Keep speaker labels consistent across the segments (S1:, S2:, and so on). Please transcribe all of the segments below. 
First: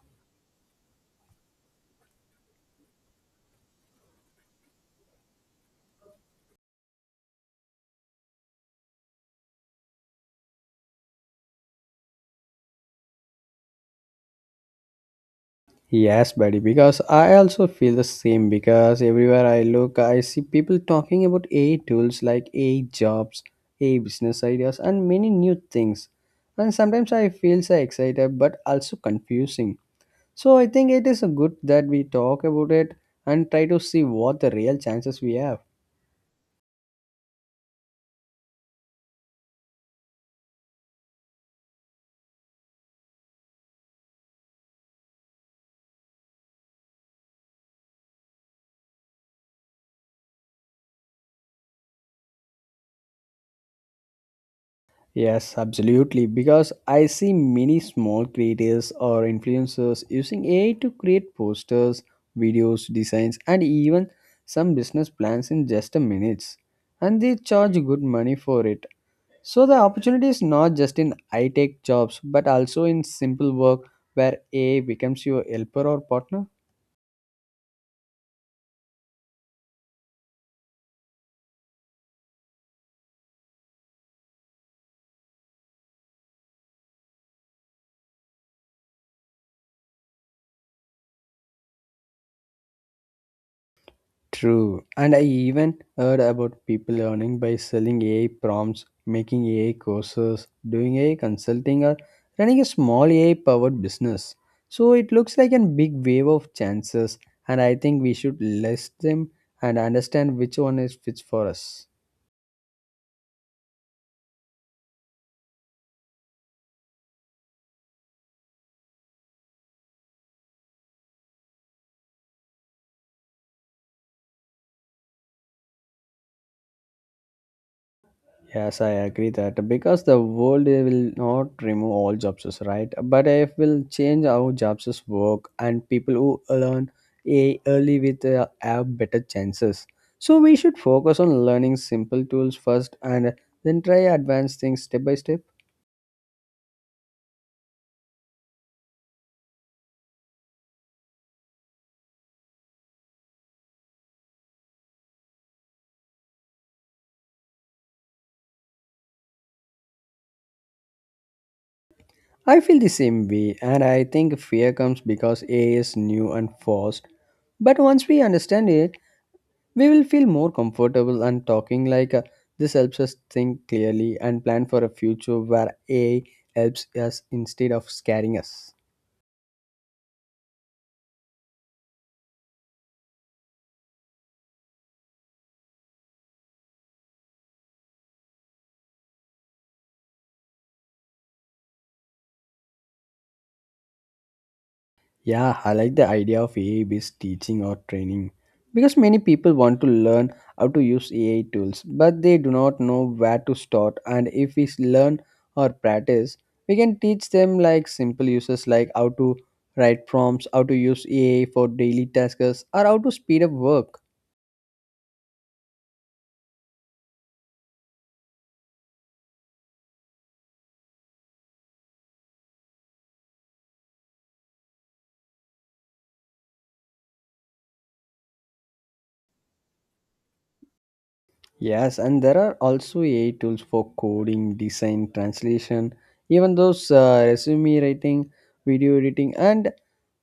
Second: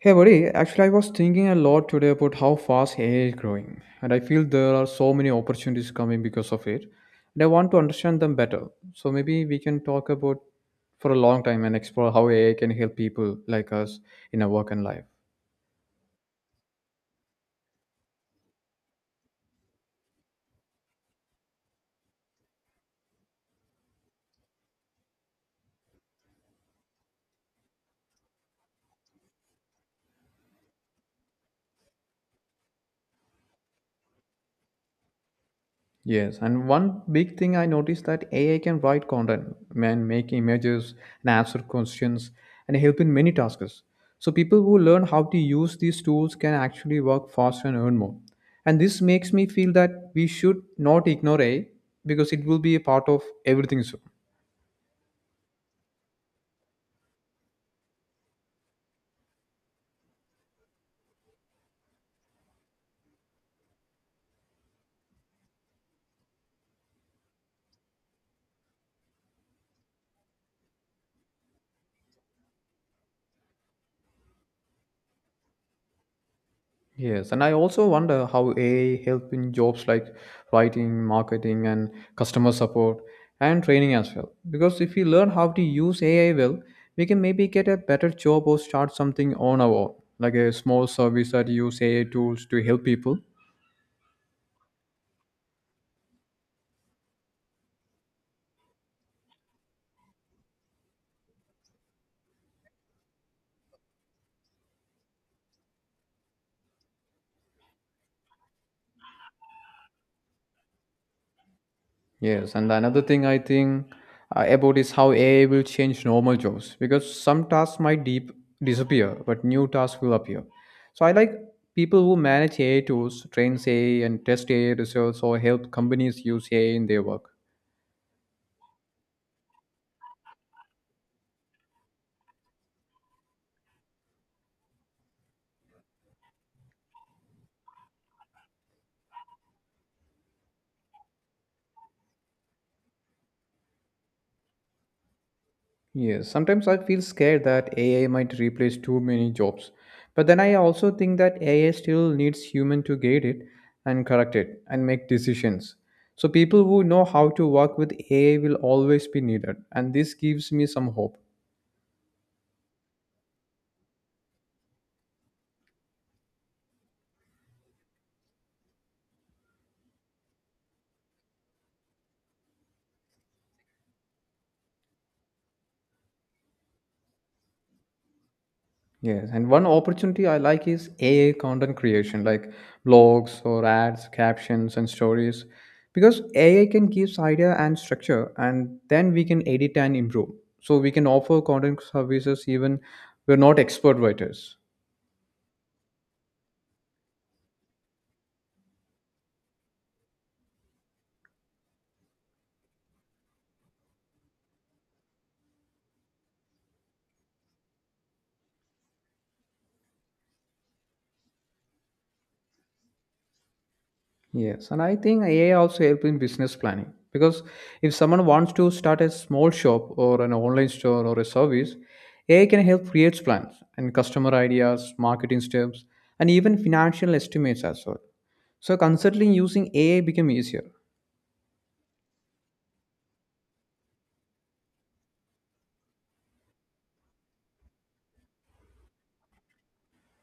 S1: Hey buddy, actually I was thinking a lot today about how fast AI is growing, and I feel there are so many opportunities coming because of it, and I want to understand them better. So maybe we can talk about for a long time and explore how AI can help people like us in our work and life.
S2: Yes, buddy, because I also feel the same because everywhere I look, I see people talking about AI tools like AI jobs, AI business ideas, and many new things. And sometimes I feel so excited but also confusing. So I think it is good that we talk about it and try to see what the real chances we have.
S1: Yes, and one big thing I noticed that AI can write content and make images and answer questions and help in many tasks. So people who learn how to use these tools can actually work faster and earn more. And this makes me feel that we should not ignore AI because it will be a part of everything soon.
S2: Yes, absolutely. Because I see many small creators or influencers using AI to create posters, videos, designs, and even some business plans in just a minutes. And they charge good money for it. So the opportunity is not just in high tech jobs, but also in simple work where AI becomes your helper or partner.
S1: Yes, and I also wonder how AI help in jobs like writing, marketing, and customer support and training as well. Because if we learn how to use AI well, we can maybe get a better job or start something on our own, like a small service that use AI tools to help people.
S2: True. And I even heard about people learning by selling AI prompts, making AI courses, doing AI consulting, or running a small AI powered business. So it looks like a big wave of chances, and I think we should list them and understand which one is fits for us.
S1: Yes, and another thing I think about is how AI will change normal jobs because some tasks might deep disappear, but new tasks will appear. So I like people who manage AI tools, train AI, and test AI results, or help companies use AI in their work.
S2: Yes, I agree that because the world will not remove all jobs, right? But it will change how jobs work, and people who learn AI early with have better chances. So we should focus on learning simple tools first, and then try advanced things step by step.
S1: Yes, sometimes I feel scared that AI might replace too many jobs. But then I also think that AI still needs human to guide it and correct it and make decisions. So people who know how to work with AI will always be needed, and this gives me some hope.
S2: I feel the same way, and I think fear comes because AI is new and fast. But once we understand it, we will feel more comfortable and talking like this helps us think clearly and plan for a future where AI helps us instead of scaring us.
S1: Yes, and one opportunity I like is AI content creation, like blogs or ads, captions, and stories, because AI can give idea and structure, and then we can edit and improve. So we can offer content services even we're not expert writers.
S2: Yeah, I like the idea of AI based teaching or training because many people want to learn how to use AI tools but they do not know where to start and if learn or practice we can teach them like simple uses like how to write prompts, how to use AI for daily tasks or how to speed up work.
S1: Yes, and I think AI also help in business planning because if someone wants to start a small shop or an online store or a service, AI can help create plans and customer ideas, marketing steps, and even financial estimates as well. So considering using AI became easier.
S2: Yes, and there are also AI tools for coding, design, translation, even those resume writing, video editing, and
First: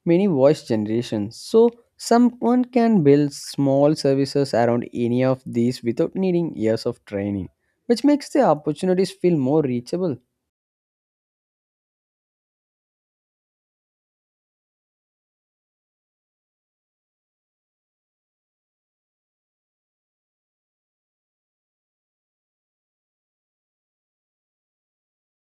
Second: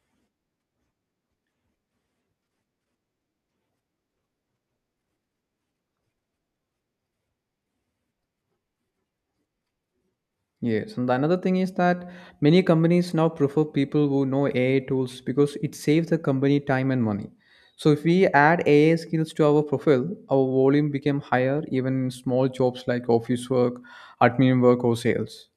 S2: many voice generations. So someone can build small services around any of these without needing years of training, which makes the opportunities feel more reachable.
S1: Yes, and another thing is that many companies now prefer people who know AI tools because it saves the company time and money. So if we add AI skills to our profile, our volume became higher even in small jobs like office work, admin work or sales.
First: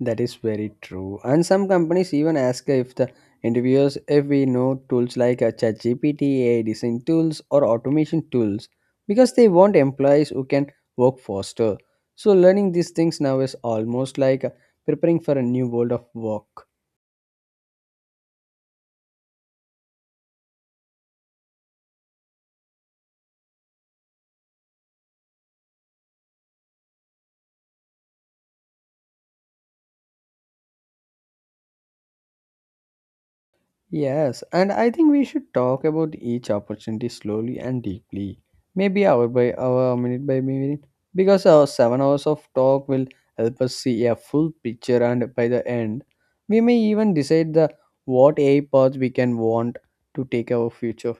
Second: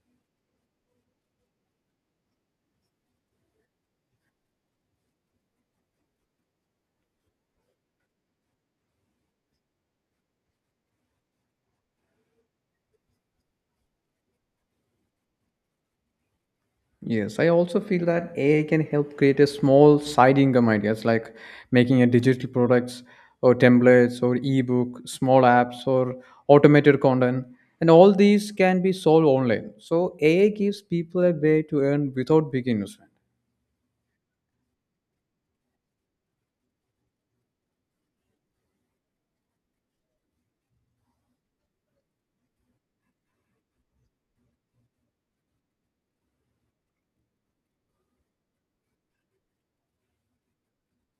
S2: That is very true. And some companies even ask if the interviewers if we know tools like a ChatGPT, AI design tools, or automation tools because they want employees who can work faster. So learning these things now is almost like preparing for a new world of work.
S1: Yes, I also feel that AI can help create a small side income ideas like making a digital products or templates or ebook, small apps or automated content. And all these can be sold online. So AI gives people a way to earn without big investment.
S2: Yes, and I think we should talk about each opportunity slowly and deeply, maybe hour by hour, minute by minute, because our 7 hours of talk will help us see a full picture, and by the end, we may even decide the what AI paths we can want to take our future.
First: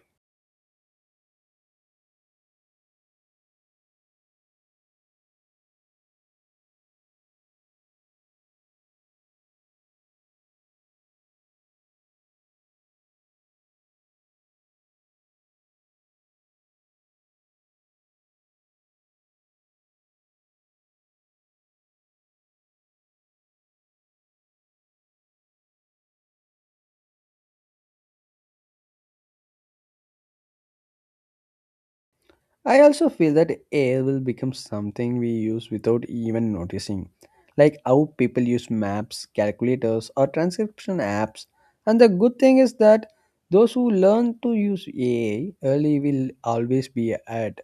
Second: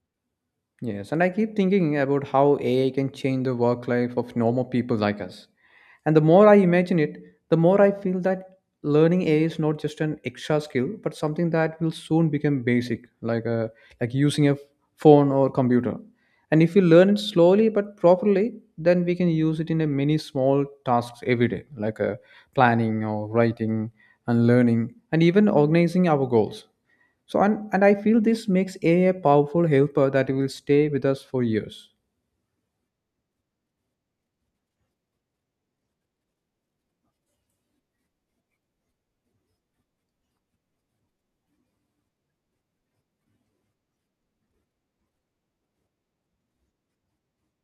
S1: Yes, and I keep thinking about how AI can change the work life of normal people like us. And the more I imagine it, the more I feel that learning AI is not just an extra skill, but something that will soon become basic, like a, like using a phone or computer. And if we learn it slowly but properly, then we can use it in a many small tasks every day, like planning or writing and learning, and even organizing our goals. So and I feel this makes AI a powerful helper that will stay with us for years.
S2: I also feel that AI will become something we use without even noticing, like how people use maps, calculators, or transcription apps. And the good thing is that those who learn to use AI early will always be ahead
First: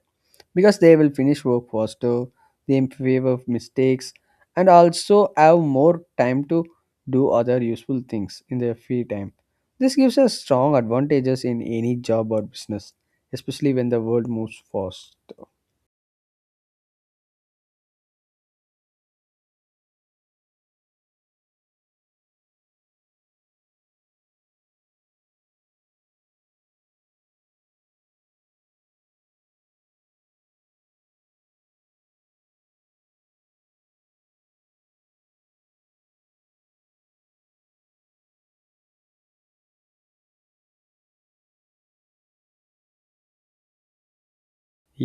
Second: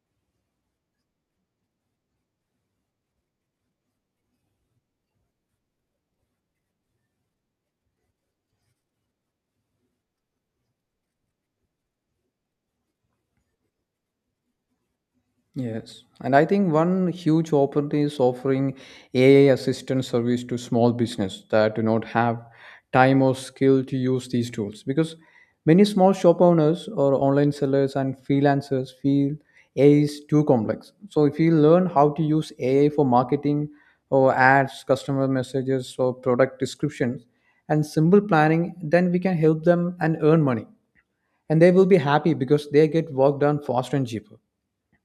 S2: because they will finish work faster, they improve of mistakes, and also have more time to do other useful things in their free time. This gives us strong advantages in any job or business, especially when the world moves fast.
S1: Yes, and I think one huge opportunity is offering AI assistant service to small business that do not have time or skill to use these tools because many small shop owners or online sellers and freelancers feel AI is too complex. So if you learn how to use AI for marketing or ads, customer messages or product descriptions and simple planning, then we can help them and earn money. And they will be happy because they get work done faster and cheaper.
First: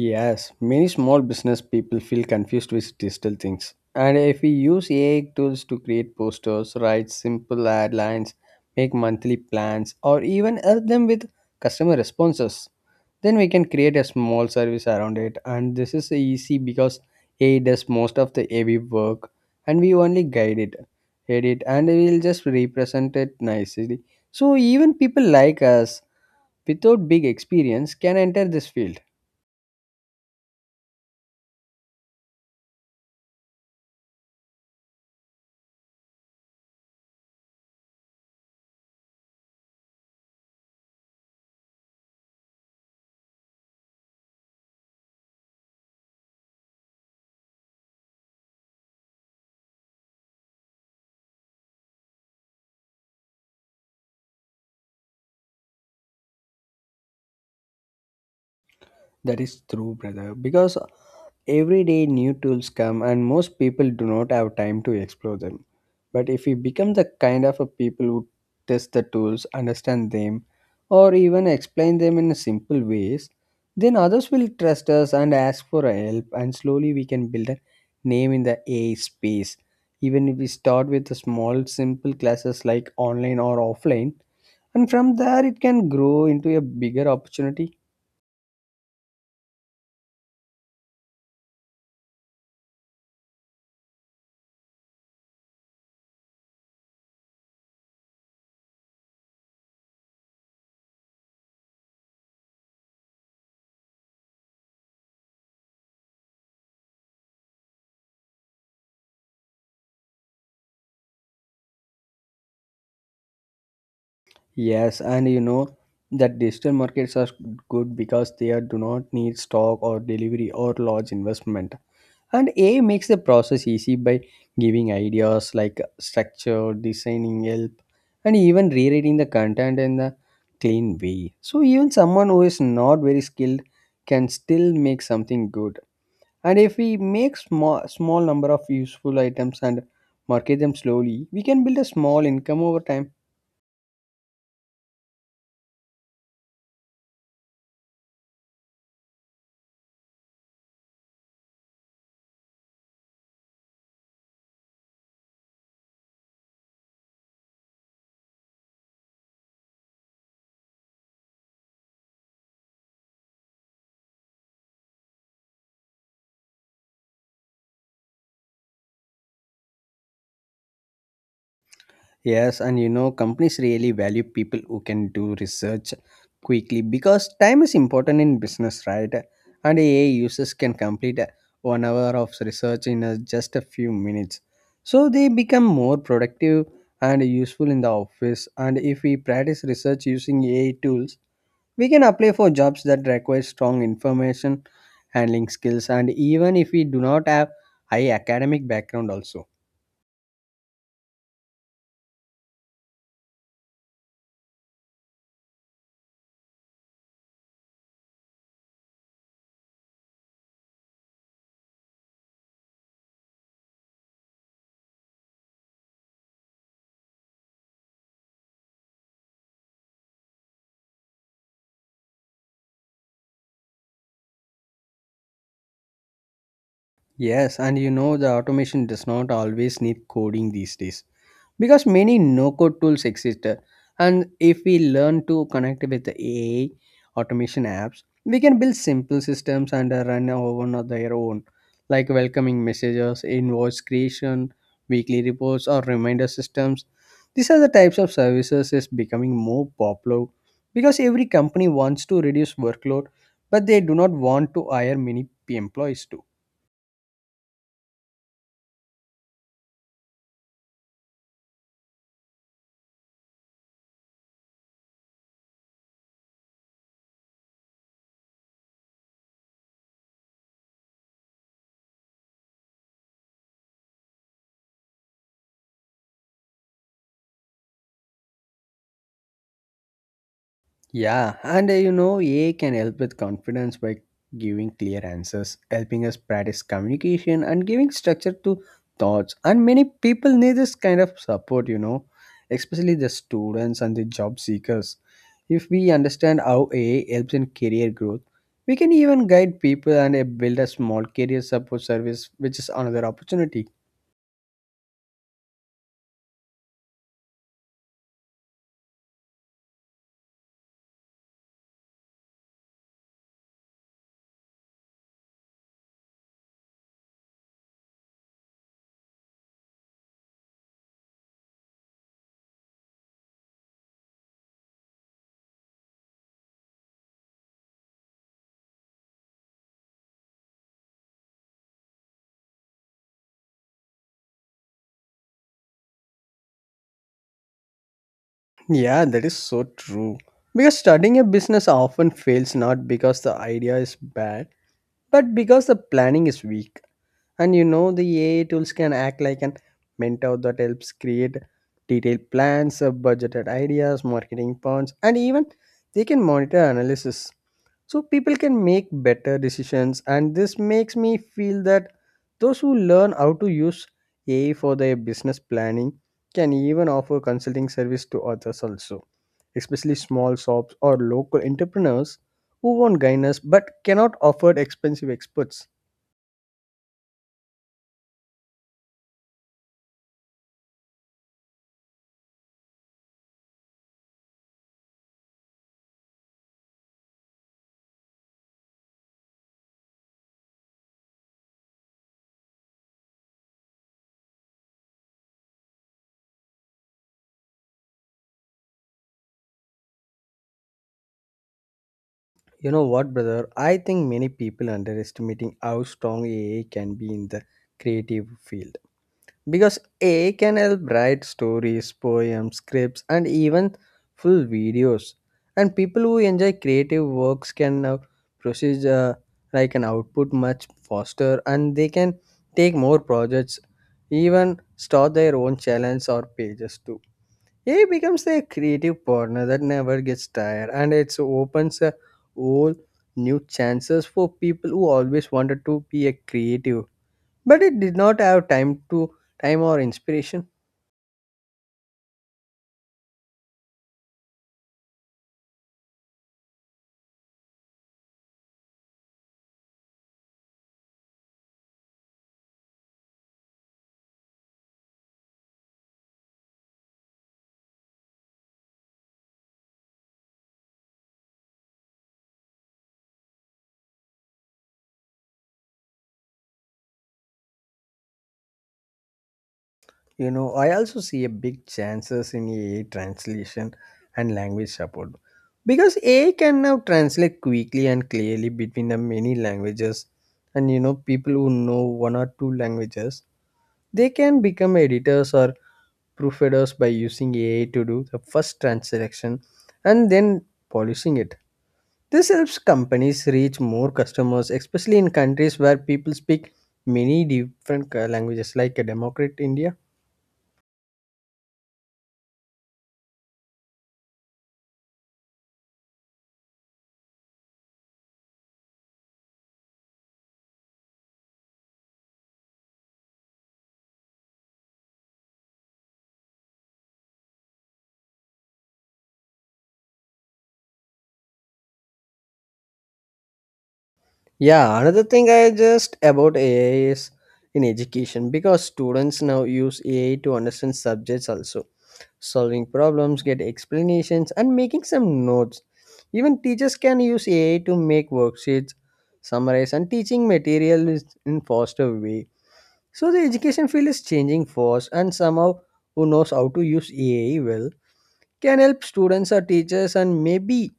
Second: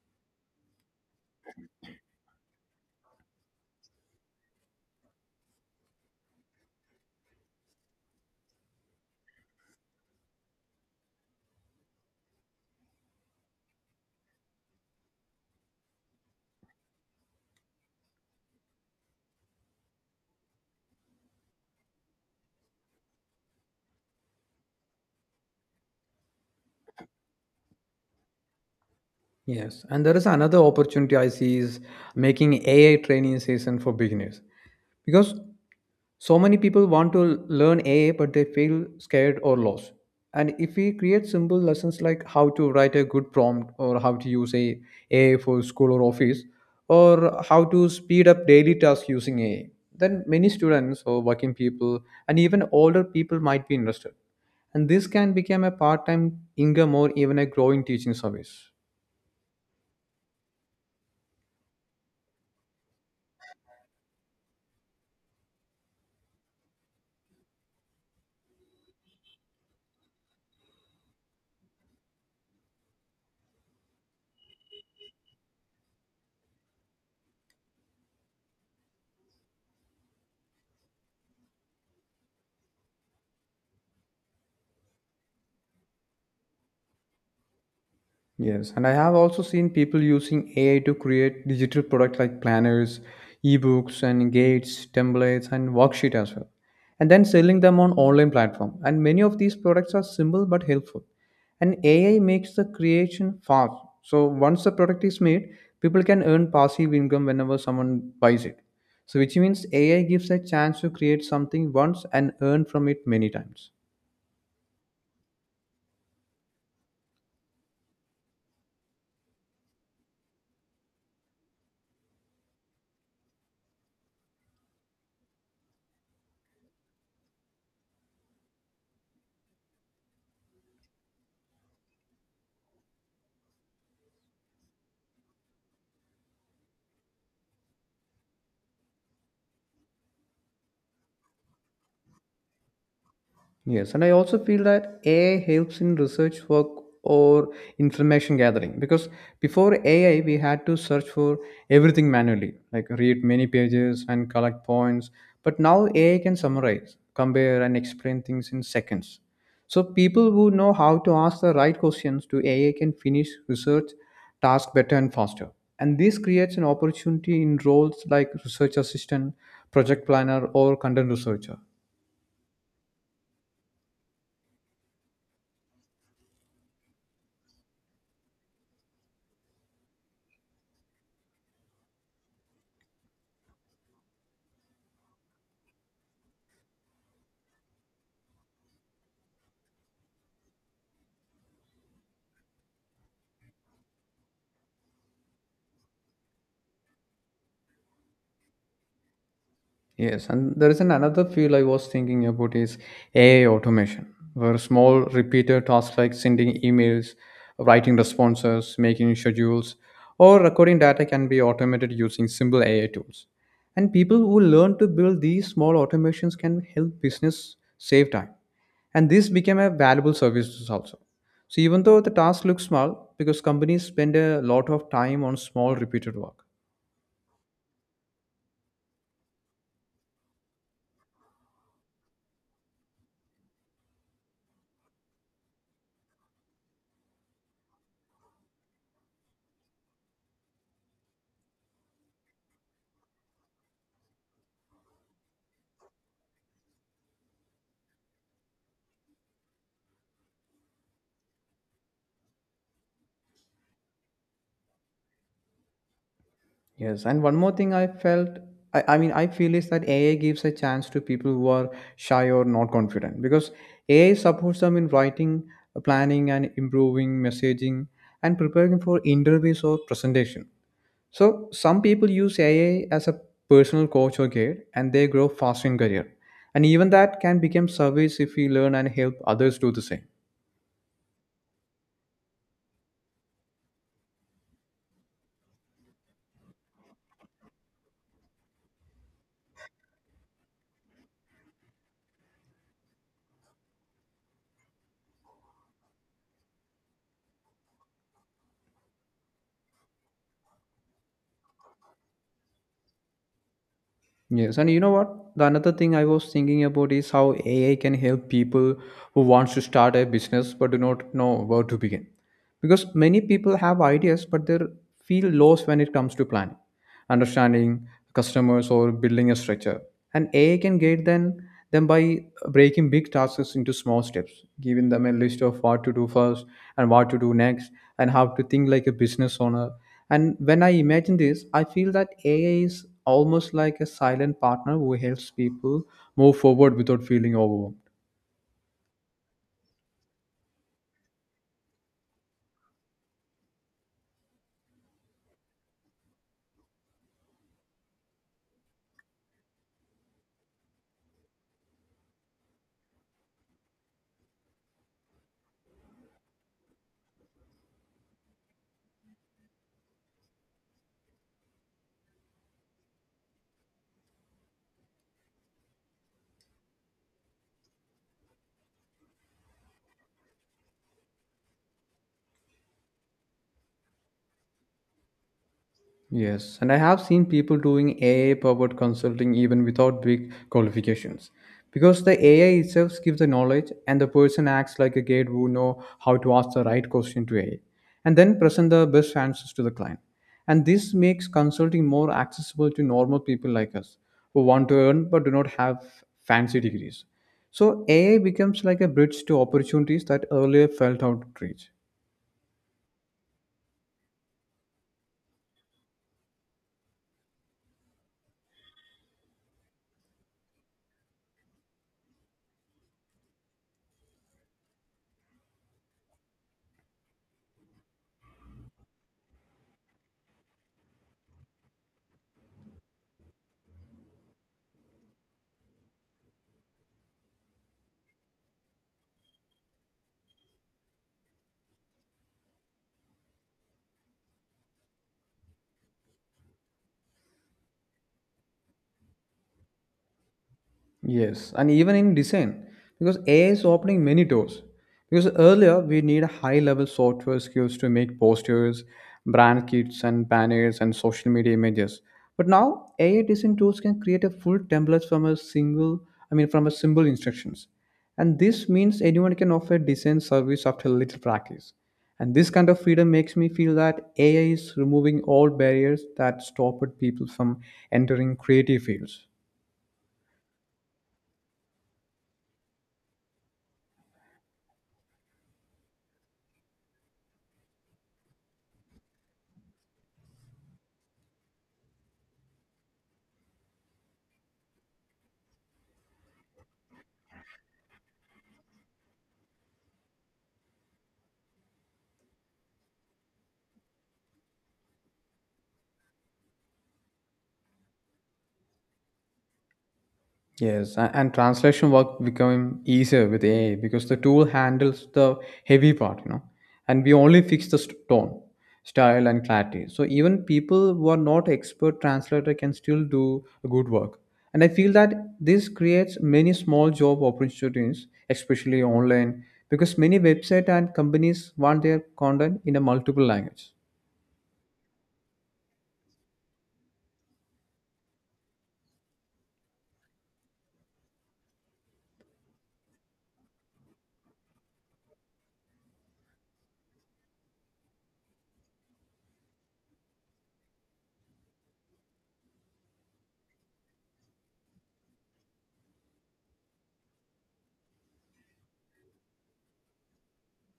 S2: Yes, many small business people feel confused with digital things. And if we use AI tools to create posters, write simple ad lines, make monthly plans, or even help them with customer responses, then we can create a small service around it and this is easy because AI does most of the heavy work and we only guide it edit and we'll just represent it nicely so even people like us without big experience can enter this field.
S1: Yes, and there is another opportunity I see is making AI training session for beginners because so many people want to learn AI but they feel scared or lost. And if we create simple lessons like how to write a good prompt or how to use a AI for school or office or how to speed up daily tasks using AI, then many students or working people and even older people might be interested. And this can become a part-time income or even a growing teaching service.
S2: That is true, brother. Because everyday new tools come and most people do not have time to explore them. But if we become the kind of a people who test the tools, understand them, or even explain them in simple ways, then others will trust us and ask for help, and slowly we can build a name in the AI space. Even if we start with the small, simple classes like online or offline, and from there it can grow into a bigger opportunity.
S1: Yes, and I have also seen people using AI to create digital products like planners, ebooks, and gates, templates, and worksheet as well, and then selling them on online platform. And many of these products are simple but helpful. And AI makes the creation fast. So once the product is made, people can earn passive income whenever someone buys it. So which means AI gives a chance to create something once and earn from it many times.
S2: Yes, and you know that digital markets are good because they are, do not need stock or delivery or large investment. And A I makes the process easy by giving ideas like structure, designing help, and even rewriting the content in the clean way. So even someone who is not very skilled can still make something good. And if we make small number of useful items and market them slowly, we can build a small income over time.
S1: Yes, and I also feel that AI helps in research work or information gathering because before AI, we had to search for everything manually, like read many pages and collect points. But now AI can summarize, compare, and explain things in seconds. So people who know how to ask the right questions to AI can finish research tasks better and faster. And this creates an opportunity in roles like research assistant, project planner, or content researcher.
S2: Yes, and you know, companies really value people who can do research quickly because time is important in business, right? And AI users can complete one hour of research in just a few minutes. So they become more productive and useful in the office. And if we practice research using AI tools, we can apply for jobs that require strong information handling skills. And even if we do not have high academic background, also.
S1: Yes, and there is an another field I was thinking about is AI automation, where small repeated tasks like sending emails, writing responses, making schedules, or recording data can be automated using simple AI tools. And people who learn to build these small automations can help business save time. And this became a valuable service also. So even though the task looks small, because companies spend a lot of time on small repeated work.
S2: Yes, and you know the automation does not always need coding these days because many no-code tools exist. And if we learn to connect with the AI automation apps, we can build simple systems and run our one of their own, like welcoming messages, invoice creation, weekly reports, or reminder systems. These are the types of services is becoming more popular because every company wants to reduce workload, but they do not want to hire many employees too.
S1: Yes, and one more thing I felt I mean I feel is that AI gives a chance to people who are shy or not confident because AI supports them in writing, planning and improving messaging and preparing for interviews or presentation. So some people use AI as a personal coach or guide and they grow faster in career. And even that can become service if we learn and help others do the same.
S2: Yeah, and you know, AI can help with confidence by giving clear answers, helping us practice communication, and giving structure to thoughts. And many people need this kind of support, you know, especially the students and the job seekers. If we understand how AI helps in career growth, we can even guide people and build a small career support service, which is another opportunity.
S1: Yes, and you know what? The another thing I was thinking about is how AI can help people who wants to start a business but do not know where to begin. Because many people have ideas but they feel lost when it comes to planning, understanding customers or building a structure, and AI can guide them by breaking big tasks into small steps, giving them a list of what to do first and what to do next and how to think like a business owner. And when I imagine this, I feel that AI is almost like a silent partner who helps people move forward without feeling overwhelmed.
S2: Yeah, that is so true. Because starting a business often fails not because the idea is bad but because the planning is weak, and you know the AI tools can act like an mentor that helps create detailed plans, budgeted ideas, marketing plans, and even they can monitor analysis. So people can make better decisions, and this makes me feel that those who learn how to use AI for their business planning can even offer consulting service to others also especially small shops or local entrepreneurs who want guidance but cannot afford expensive experts.
S1: Yes, and I have seen people doing AI powered consulting even without big qualifications. Because the AI itself gives the knowledge and the person acts like a guide who know how to ask the right question to AI and then present the best answers to the client. And this makes consulting more accessible to normal people like us who want to earn but do not have fancy degrees. So AI becomes like a bridge to opportunities that earlier felt out of reach.
S2: You know what, brother? I think many people underestimating how strong AI can be in the creative field because AI can help write stories, poems, scripts, and even full videos. And people who enjoy creative works can now process like an output much faster, and they can take more projects, even start their own channels or pages too. AI becomes a creative partner that never gets tired, and it opens a whole new chances for people who always wanted to be a creative but it did not have time or inspiration.
S1: Yes, and even in design, because AI is opening many doors. Because earlier we need high level software skills to make posters, brand kits, and banners and social media images. But now AI design tools can create a full template from a single, I mean, from a simple instructions. And this means anyone can offer design service after little practice. And this kind of freedom makes me feel that AI is removing all barriers that stopped people from entering creative fields.
S2: You know, I also see a big chances in AI translation and language support because AI can now translate quickly and clearly between the many languages, and you know people who know one or two languages they can become editors or proofreaders by using AI to do the first translation and then polishing it. This helps companies reach more customers, especially in countries where people speak many different languages, like a democrat India.
S1: Yes, and translation work becoming easier with AI because the tool handles the heavy part, you know, and we only fix the tone, style, and clarity. So even people who are not expert translator can still do a good work. And I feel that this creates many small job opportunities, especially online, because many websites and companies want their content in a multiple language.
S2: Yeah, another thing I just about AI is in education because students now use AI to understand subjects also, solving problems, get explanations, and making some notes. Even teachers can use AI to make worksheets, summarize, and teaching material is in faster way. So the education field is changing fast, and somehow who knows how to use AI well can help students or teachers and maybe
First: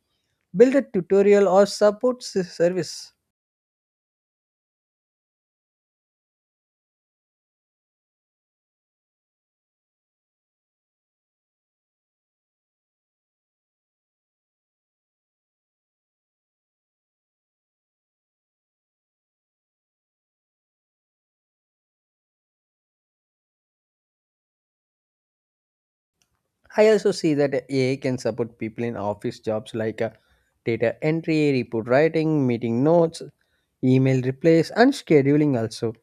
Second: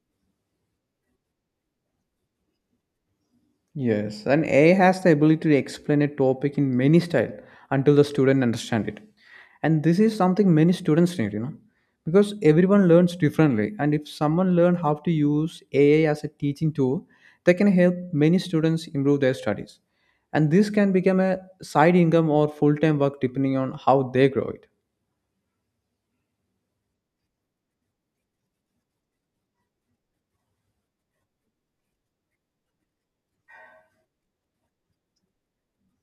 S2: build a tutorial or service.
S1: Yes, and AI has the ability to explain a topic in many style until the student understand it. And this is something many students need, you know, because everyone learns differently. And if someone learn how to use AI as a teaching tool, they can help many students improve their studies. And this can become a side income or full-time work depending on how they grow it.
S2: I also see that AI can support people in office jobs like data entry, report writing, meeting notes, email replies, and scheduling also.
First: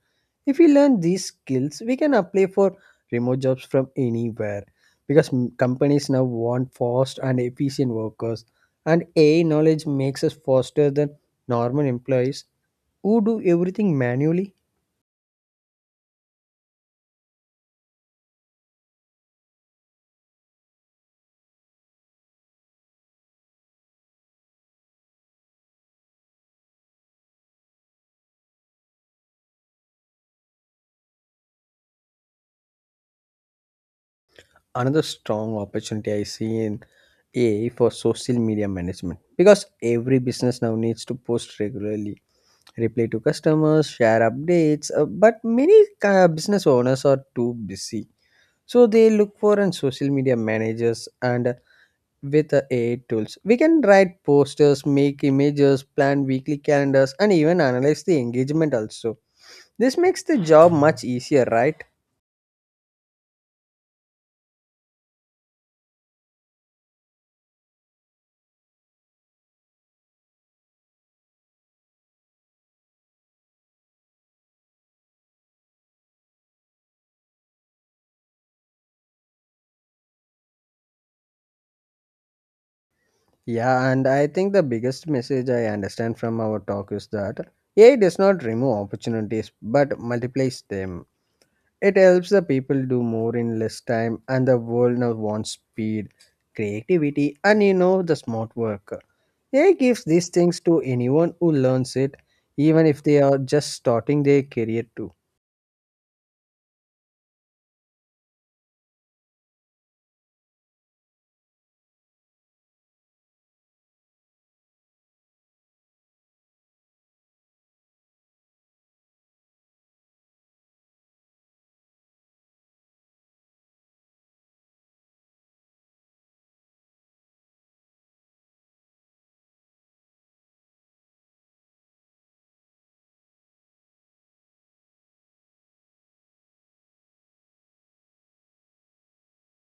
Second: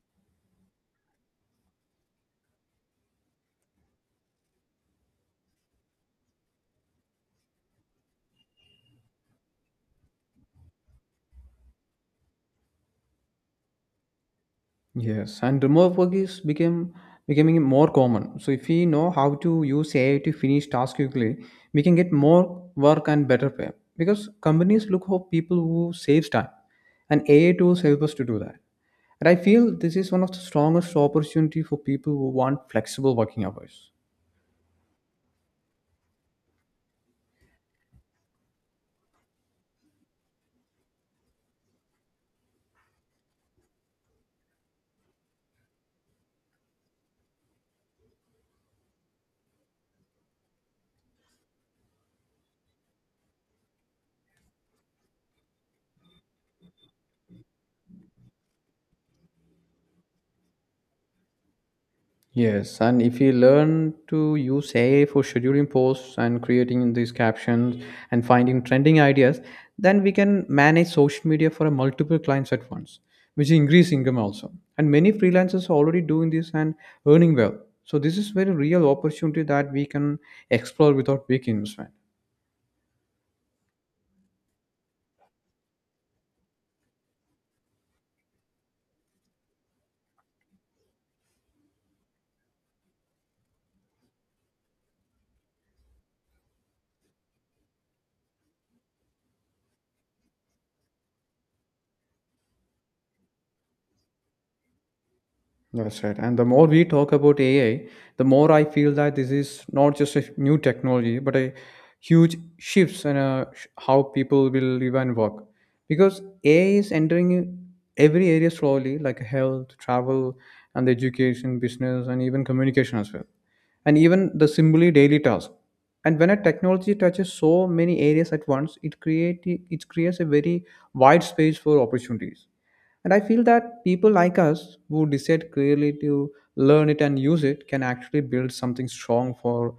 S2: If we learn these skills, we can apply for remote jobs from anywhere because companies now want fast and efficient workers, and AI knowledge makes us faster than normal employees who do everything manually.
S1: Yes, and remote work is became becoming more common. So if we know how to use AI to finish tasks quickly, we can get more work and better pay. Because companies look for people who saves time, and AI tools help us to do that. And I feel this is one of the strongest opportunity for people who want flexible working hours.
S2: Another strong opportunity I see in AI for social media management because every business now needs to post regularly, reply to customers, share updates. But many business owners are too busy, so they look for an social media managers and with the AI tools, we can write posters, make images, plan weekly calendars, and even analyze the engagement. Also, this makes the job much easier, right?
S1: Yes, and if you learn to use AI for scheduling posts and creating these captions and finding trending ideas, then we can manage social media for multiple clients at once, which increase income also. And many freelancers are already doing this and earning well. So this is very real opportunity that we can explore without big investment.
S2: Yeah, and I think the biggest message I understand from our talk is that AI does not remove opportunities but multiplies them. It helps the people do more in less time, and the world now wants speed, creativity, and the smart work. AI gives these things to anyone who learns it, even if they are just starting their career too.
S1: That's right. And the more we talk about AI, the more I feel that this is not just a new technology, but a huge shifts in how people will live and work. Because AI is entering every area slowly, like health, travel, and education, business, and even communication as well, and even the simply daily task. And when a technology touches so many areas at once, it creates a very wide space for opportunities and I feel that people like us who decide clearly to learn it and use it can actually build something strong for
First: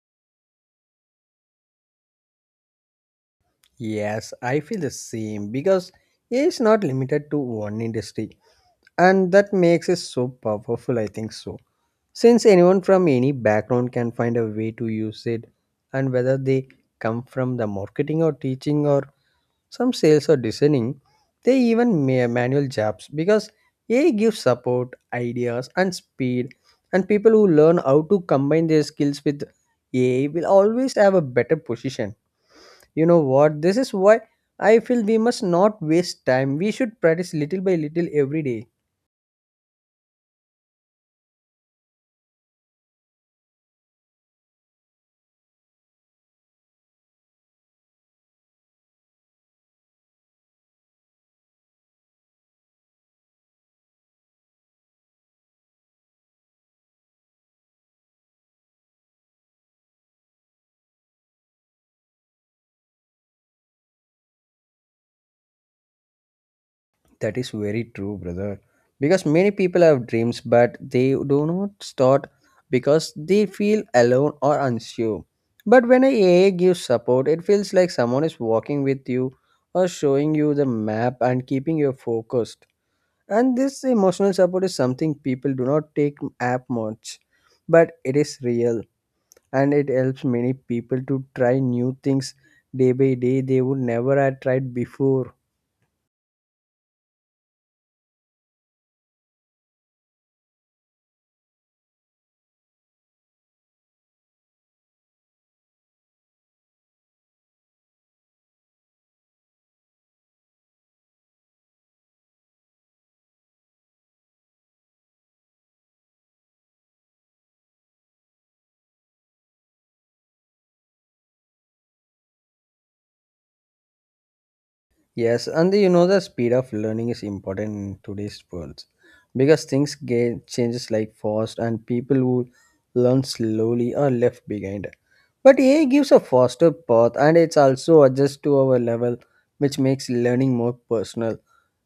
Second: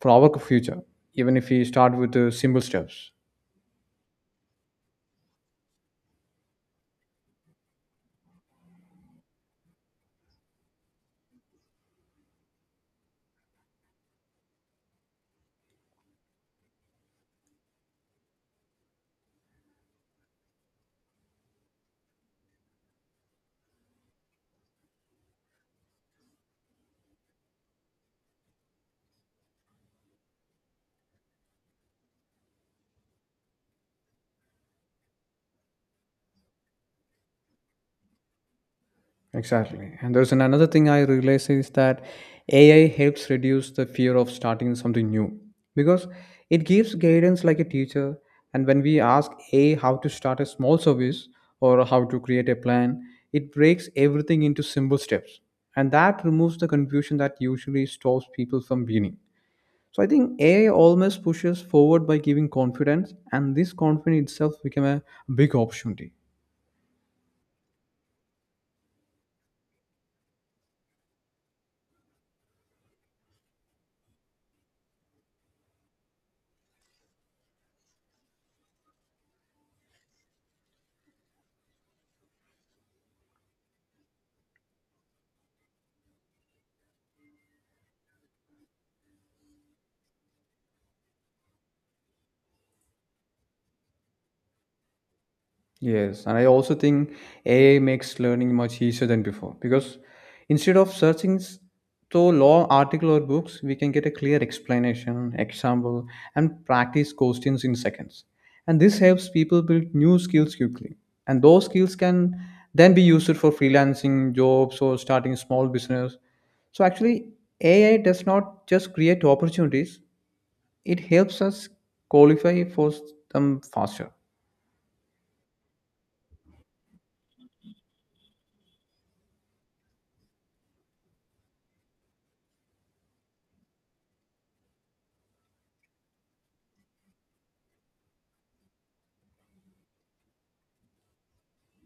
S1: for our future, even if we start with the simple steps.
S2: Yes, I feel the same because AI is not limited to one industry, and that makes it so powerful, I think so. Since anyone from any background can find a way to use it, and whether they come from the marketing or teaching or some sales or designing, they even manual jobs because AI gives support, ideas, and speed. And people who learn how to combine their skills with AI will always have a better position. You know what? This is why I feel we must not waste time. We should practice little by little every day.
S1: Exactly. And another thing I realize is that AI helps reduce the fear of starting something new because it gives guidance like a teacher. And when we ask AI how to start a small service or how to create a plan, it breaks everything into simple steps. And that removes the confusion that usually stops people from beginning. So I think AI almost pushes forward by giving confidence, and this confidence itself become a big opportunity.
S2: That is very true, brother. Because many people have dreams, but they do not start because they feel alone or unsure. But when a AA gives support, it feels like someone is walking with you or showing you the map and keeping you focused. And this emotional support is something people do not take up much, but it is real and it helps many people to try new things day by day they would never have tried before.
S1: Yes, and I also think AI makes learning much easier than before because instead of through long article or books, we can get a clear explanation, example, and practice questions in seconds. And this helps people build new skills quickly. And those skills can then be used for freelancing jobs or starting small business. So actually, AI does not just create opportunities; it helps us qualify for s- them faster.
S2: Yes, and the, you know the speed of learning is important in today's world because things get changes like fast and people who learn slowly are left behind. But AI gives a faster path and it's also adjusts to our level, which makes learning more personal.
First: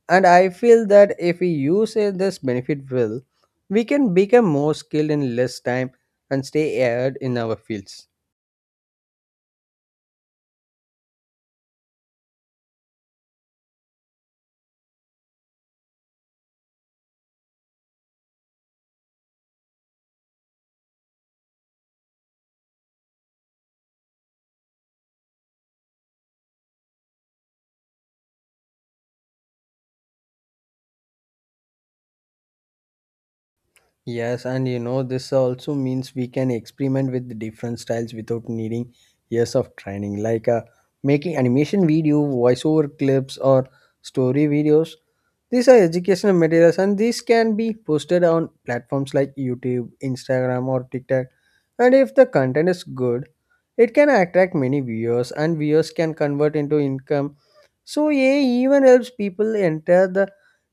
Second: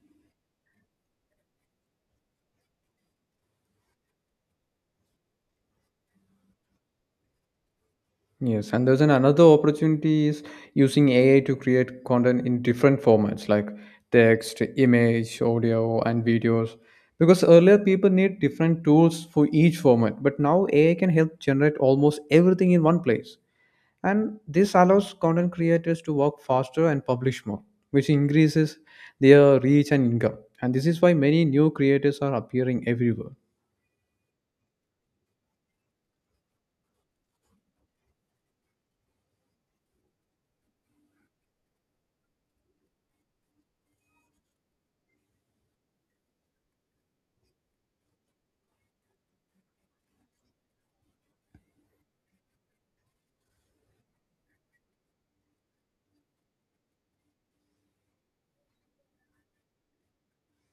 S2: And I feel that if we use this benefit well, we can become more skilled in less time and stay ahead in our fields.
S1: Yes, and there's an another opportunity is using AI to create content in different formats like text, image, audio, and videos. Because earlier people need different tools for each format, but now AI can help generate almost everything in one place. And this allows content creators to work faster and publish more, which increases their reach and income. And this is why many new creators are appearing everywhere.
S2: Yes, this also means we can experiment with different styles without needing years of training, like making animation video, voiceover clips, or story videos. These are educational materials, and these can be posted on platforms like YouTube, Instagram, or TikTok. And if the content is good, it can attract many viewers, and viewers can convert into income. So, AI even helps people enter the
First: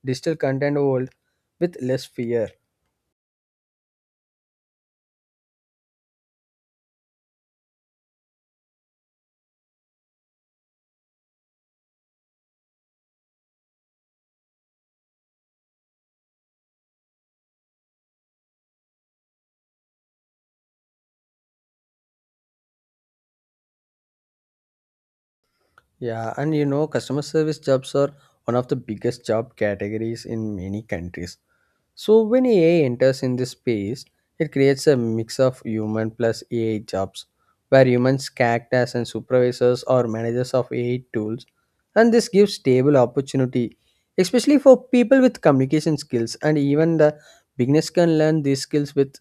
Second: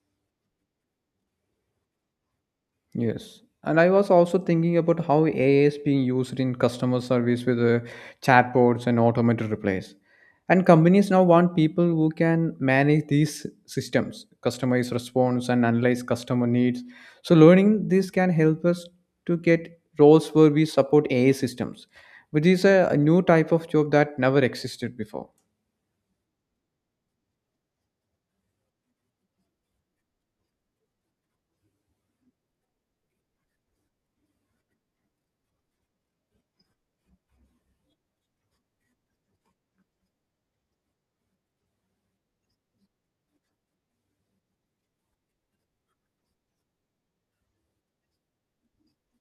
S2: digital content world with less fear.
S1: Yes. And I was also thinking about how AI is being used in customer service with chatbots and automated replies. And companies now want people who can manage these systems, customize response, and analyze customer needs. So, learning this can help us to get roles where we support AI systems, which is a new type of job that never existed before.
S2: Yeah, customer service jobs are one of the biggest job categories in many countries. So when AI enters in this space, it creates a mix of human plus AI jobs, where humans act as and supervisors or managers of AI tools, and this gives stable opportunity, especially for people with communication skills, and even the beginners can learn these skills with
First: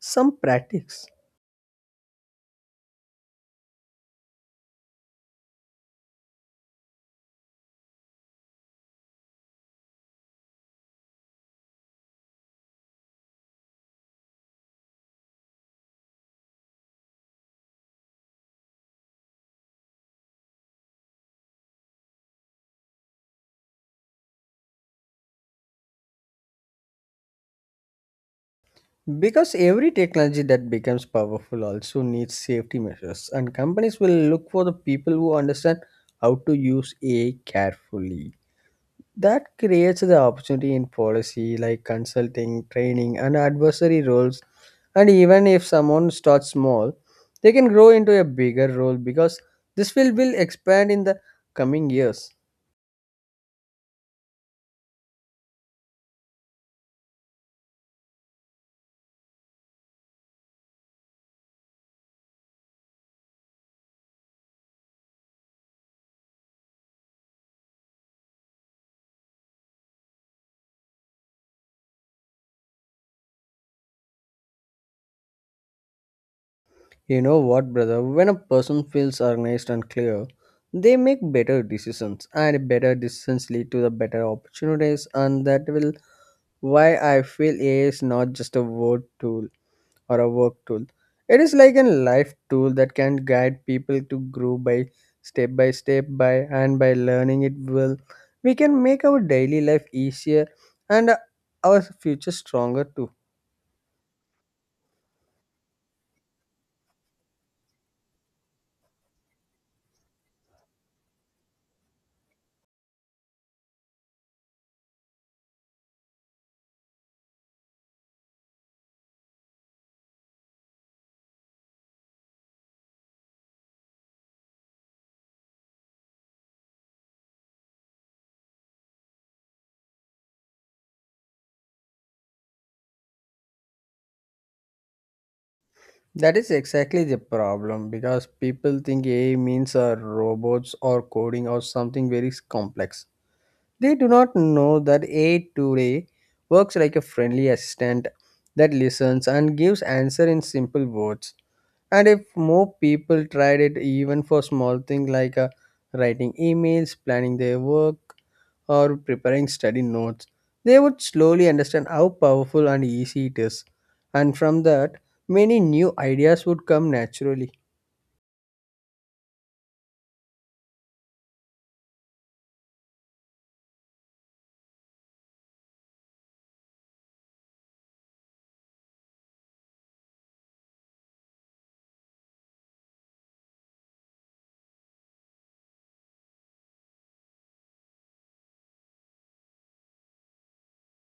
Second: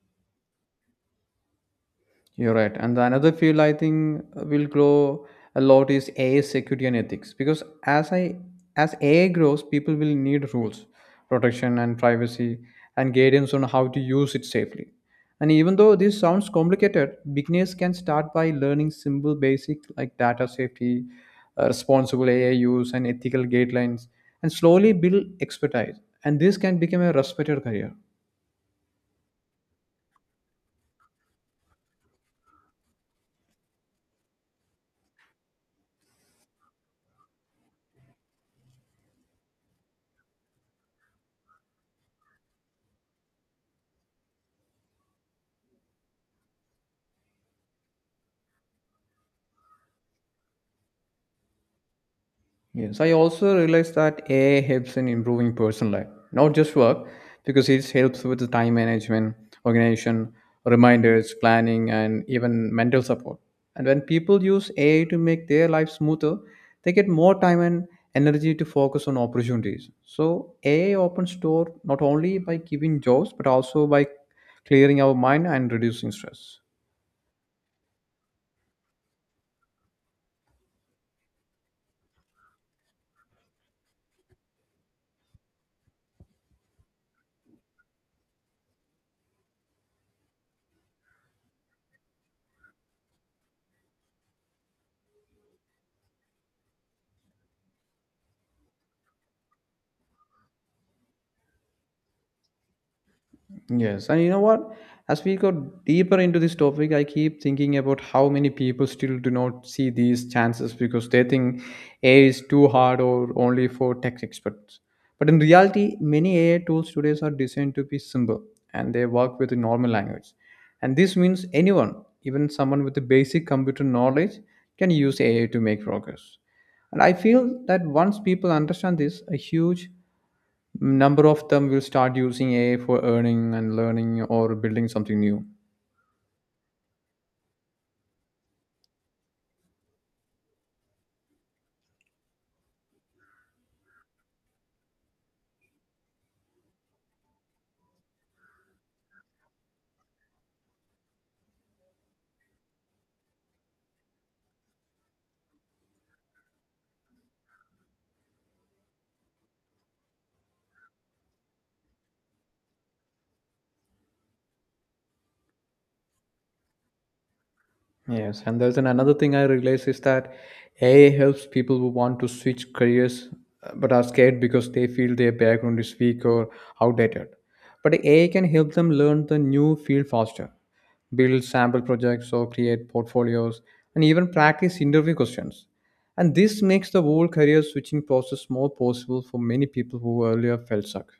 S2: some practice.
S1: You're right. And the another field I think will grow a lot is AI security and ethics. Because as I as AI grows, people will need rules, protection and privacy and guidance on how to use it safely. And even though this sounds complicated, beginners can start by learning simple basic like data safety, responsible AI use and ethical guidelines and slowly build expertise. And this can become a respected career.
S2: Because every technology that becomes powerful also needs safety measures, and companies will look for the people who understand how to use AI carefully. That creates the opportunity in policy like consulting, training, and advisory roles. And even if someone starts small, they can grow into a bigger role because this will expand in the coming years.
S1: Yes, I also realized that AI helps in improving personal life, not just work, because it helps with the time management, organization, reminders, planning, and even mental support. And when people use AI to make their life smoother, they get more time and energy to focus on opportunities. So AI opens door not only by giving jobs, but also by clearing our mind and reducing stress.
S2: You know what, brother? When a person feels organized and clear, they make better decisions, and better decisions lead to the better opportunities, and that will why I feel AI is not just a word tool or a work tool. It is like a life tool that can guide people to grow by step by step by and by learning it will. We can make our daily life easier and our future stronger too.
S1: Yes, and you know what? As we go deeper into this topic, I keep thinking about how many people still do not see these chances because they think AI is too hard or only for tech experts. But in reality, many AI tools today are designed to be simple and they work with a normal language. And this means anyone, even someone with the basic computer knowledge, can use AI to make progress. And I feel that once people understand this, a huge number of them will start using AI for earning and learning or building something new.
S2: That is exactly the problem because people think AI means robots or coding or something very complex. They do not know that AI today works like a friendly assistant that listens and gives answer in simple words. And if more people tried it even for small things like writing emails, planning their work, or preparing study notes, they would slowly understand how powerful and easy it is. And from that, many new ideas would come naturally.
S1: Yes, and there's an another thing I realize is that AI helps people who want to switch careers but are scared because they feel their background is weak or outdated. But AI can help them learn the new field faster, build sample projects or create portfolios, and even practice interview questions. And this makes the whole career switching process more possible for many people who earlier felt stuck.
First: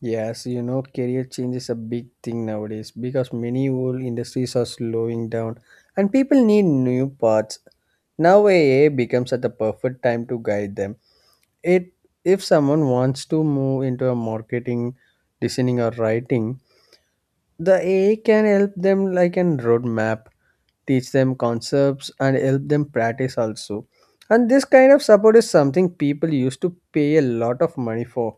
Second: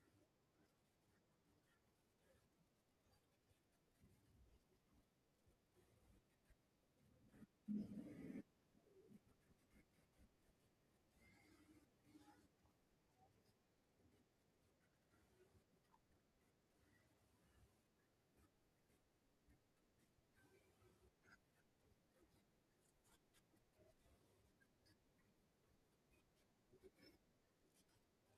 S2: Yes, career change is a big thing nowadays because many old industries are slowing down and people need new paths. Now AI becomes at the perfect time to guide them. It if someone wants to move into a marketing, designing or writing, the AI can help them like in roadmap, teach them concepts and help them practice also. And this kind of support is something people used to pay a lot of money for.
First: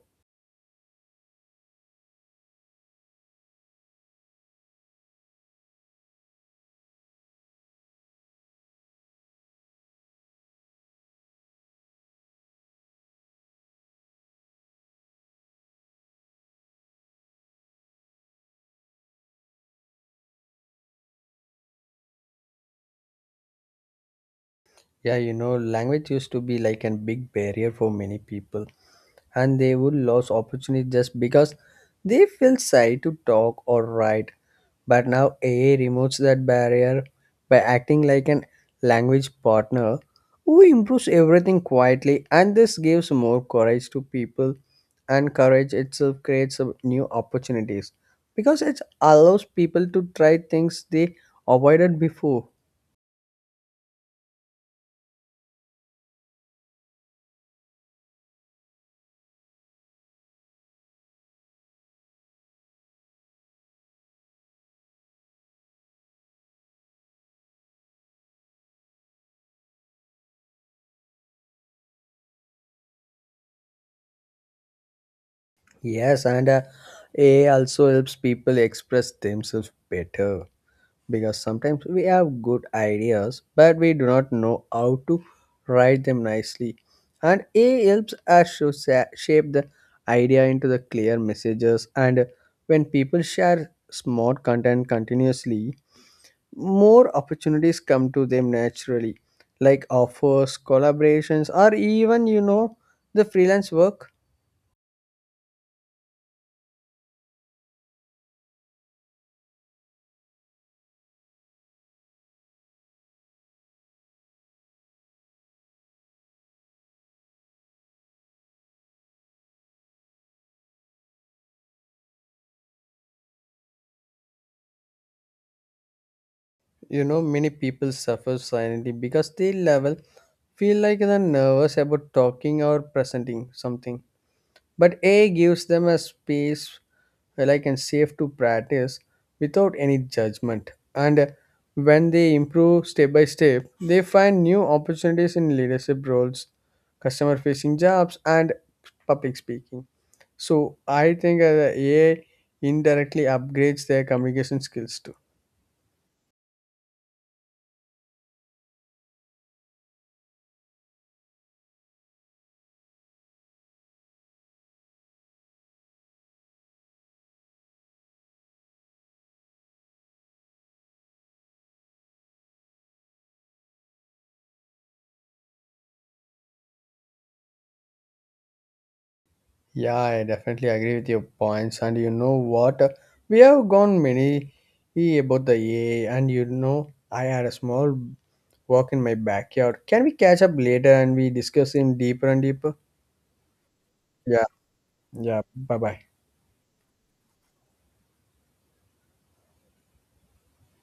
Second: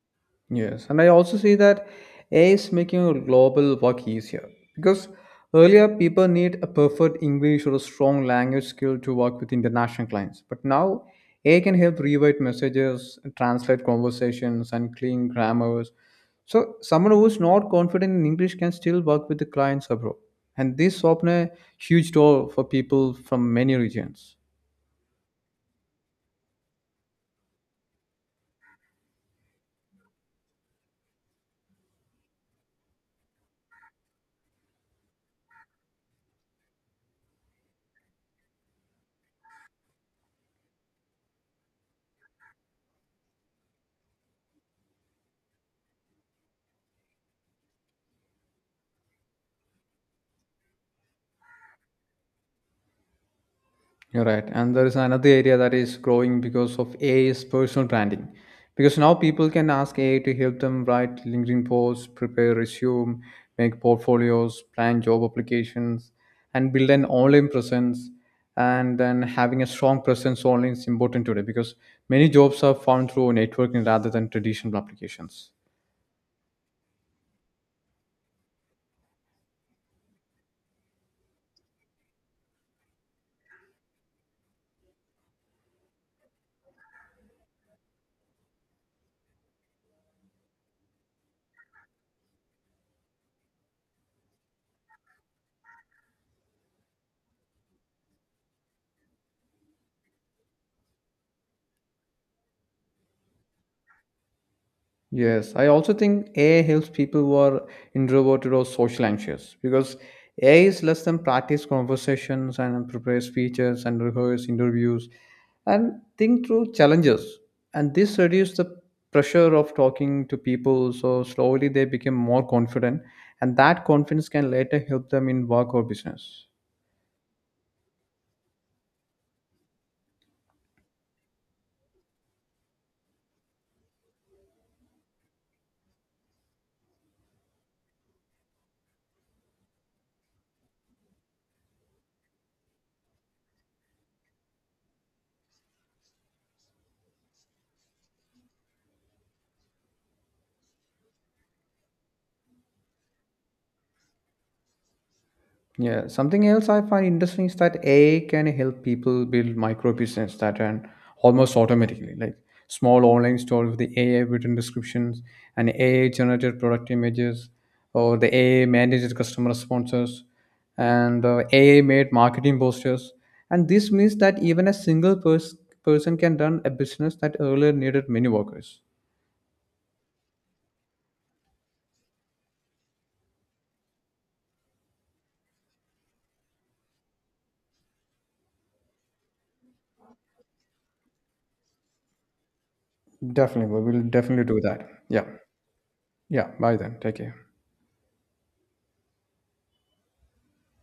S1: Yes, and I also see that AI is making global work easier because earlier people need a perfect English or a strong language skill to work with international clients. But now AI can help rewrite messages, translate conversations, and clean grammars. So someone who is not confident in English can still work with the clients abroad. And this open a huge door for people from many regions.
S2: Yeah, language used to be like a big barrier for many people and they would lose opportunity just because they feel shy to talk or write. But now AI removes that barrier by acting like an language partner who improves everything quietly, and this gives more courage to people, and courage itself creates some new opportunities because it allows people to try things they avoided before.
S1: You're right. And there is another area that is growing because of AI is personal branding. Because now people can ask AI to help them write LinkedIn posts, prepare resume, make portfolios, plan job applications, and build an online presence. And then having a strong presence online is important today because many jobs are found through networking rather than traditional applications.
S2: Yes, and AI also helps people express themselves better because sometimes we have good ideas but we do not know how to write them nicely and AI helps us to shape the idea into the clear messages and when people share smart content continuously more opportunities come to them naturally like offers collaborations or even the freelance work.
S1: Yes, I also think AI helps people who are introverted or social anxious because AI is less than practice conversations and prepare speeches and rehearse interviews and think through challenges. And this reduces the pressure of talking to people. So slowly they become more confident, and that confidence can later help them in work or business.
S2: You know many people suffer silently because they level feel like they're nervous about talking or presenting something. But AI gives them a space where I can safe to practice without any judgment. And when they improve step by step, they find new opportunities in leadership roles, customer facing jobs, and public speaking. So I think the AI indirectly upgrades their communication skills too.
S1: Yeah, something else I find interesting is that AI can help people build micro business that and almost automatically, like small online store with the AI written descriptions and AI generated product images, or the AI managed customer responses, and AI made marketing posters. And this means that even a person can run a business that earlier needed many workers.
S2: Yeah, I definitely agree with your points. And you know what? We have gone many about the AI, and I had a small walk in my backyard. Can we catch up later and we discuss him deeper and deeper?
S1: Definitely, we will definitely
S2: Yeah,
S1: do that. Yeah,
S2: yeah. Bye bye.
S1: yeah. Bye then. Take care.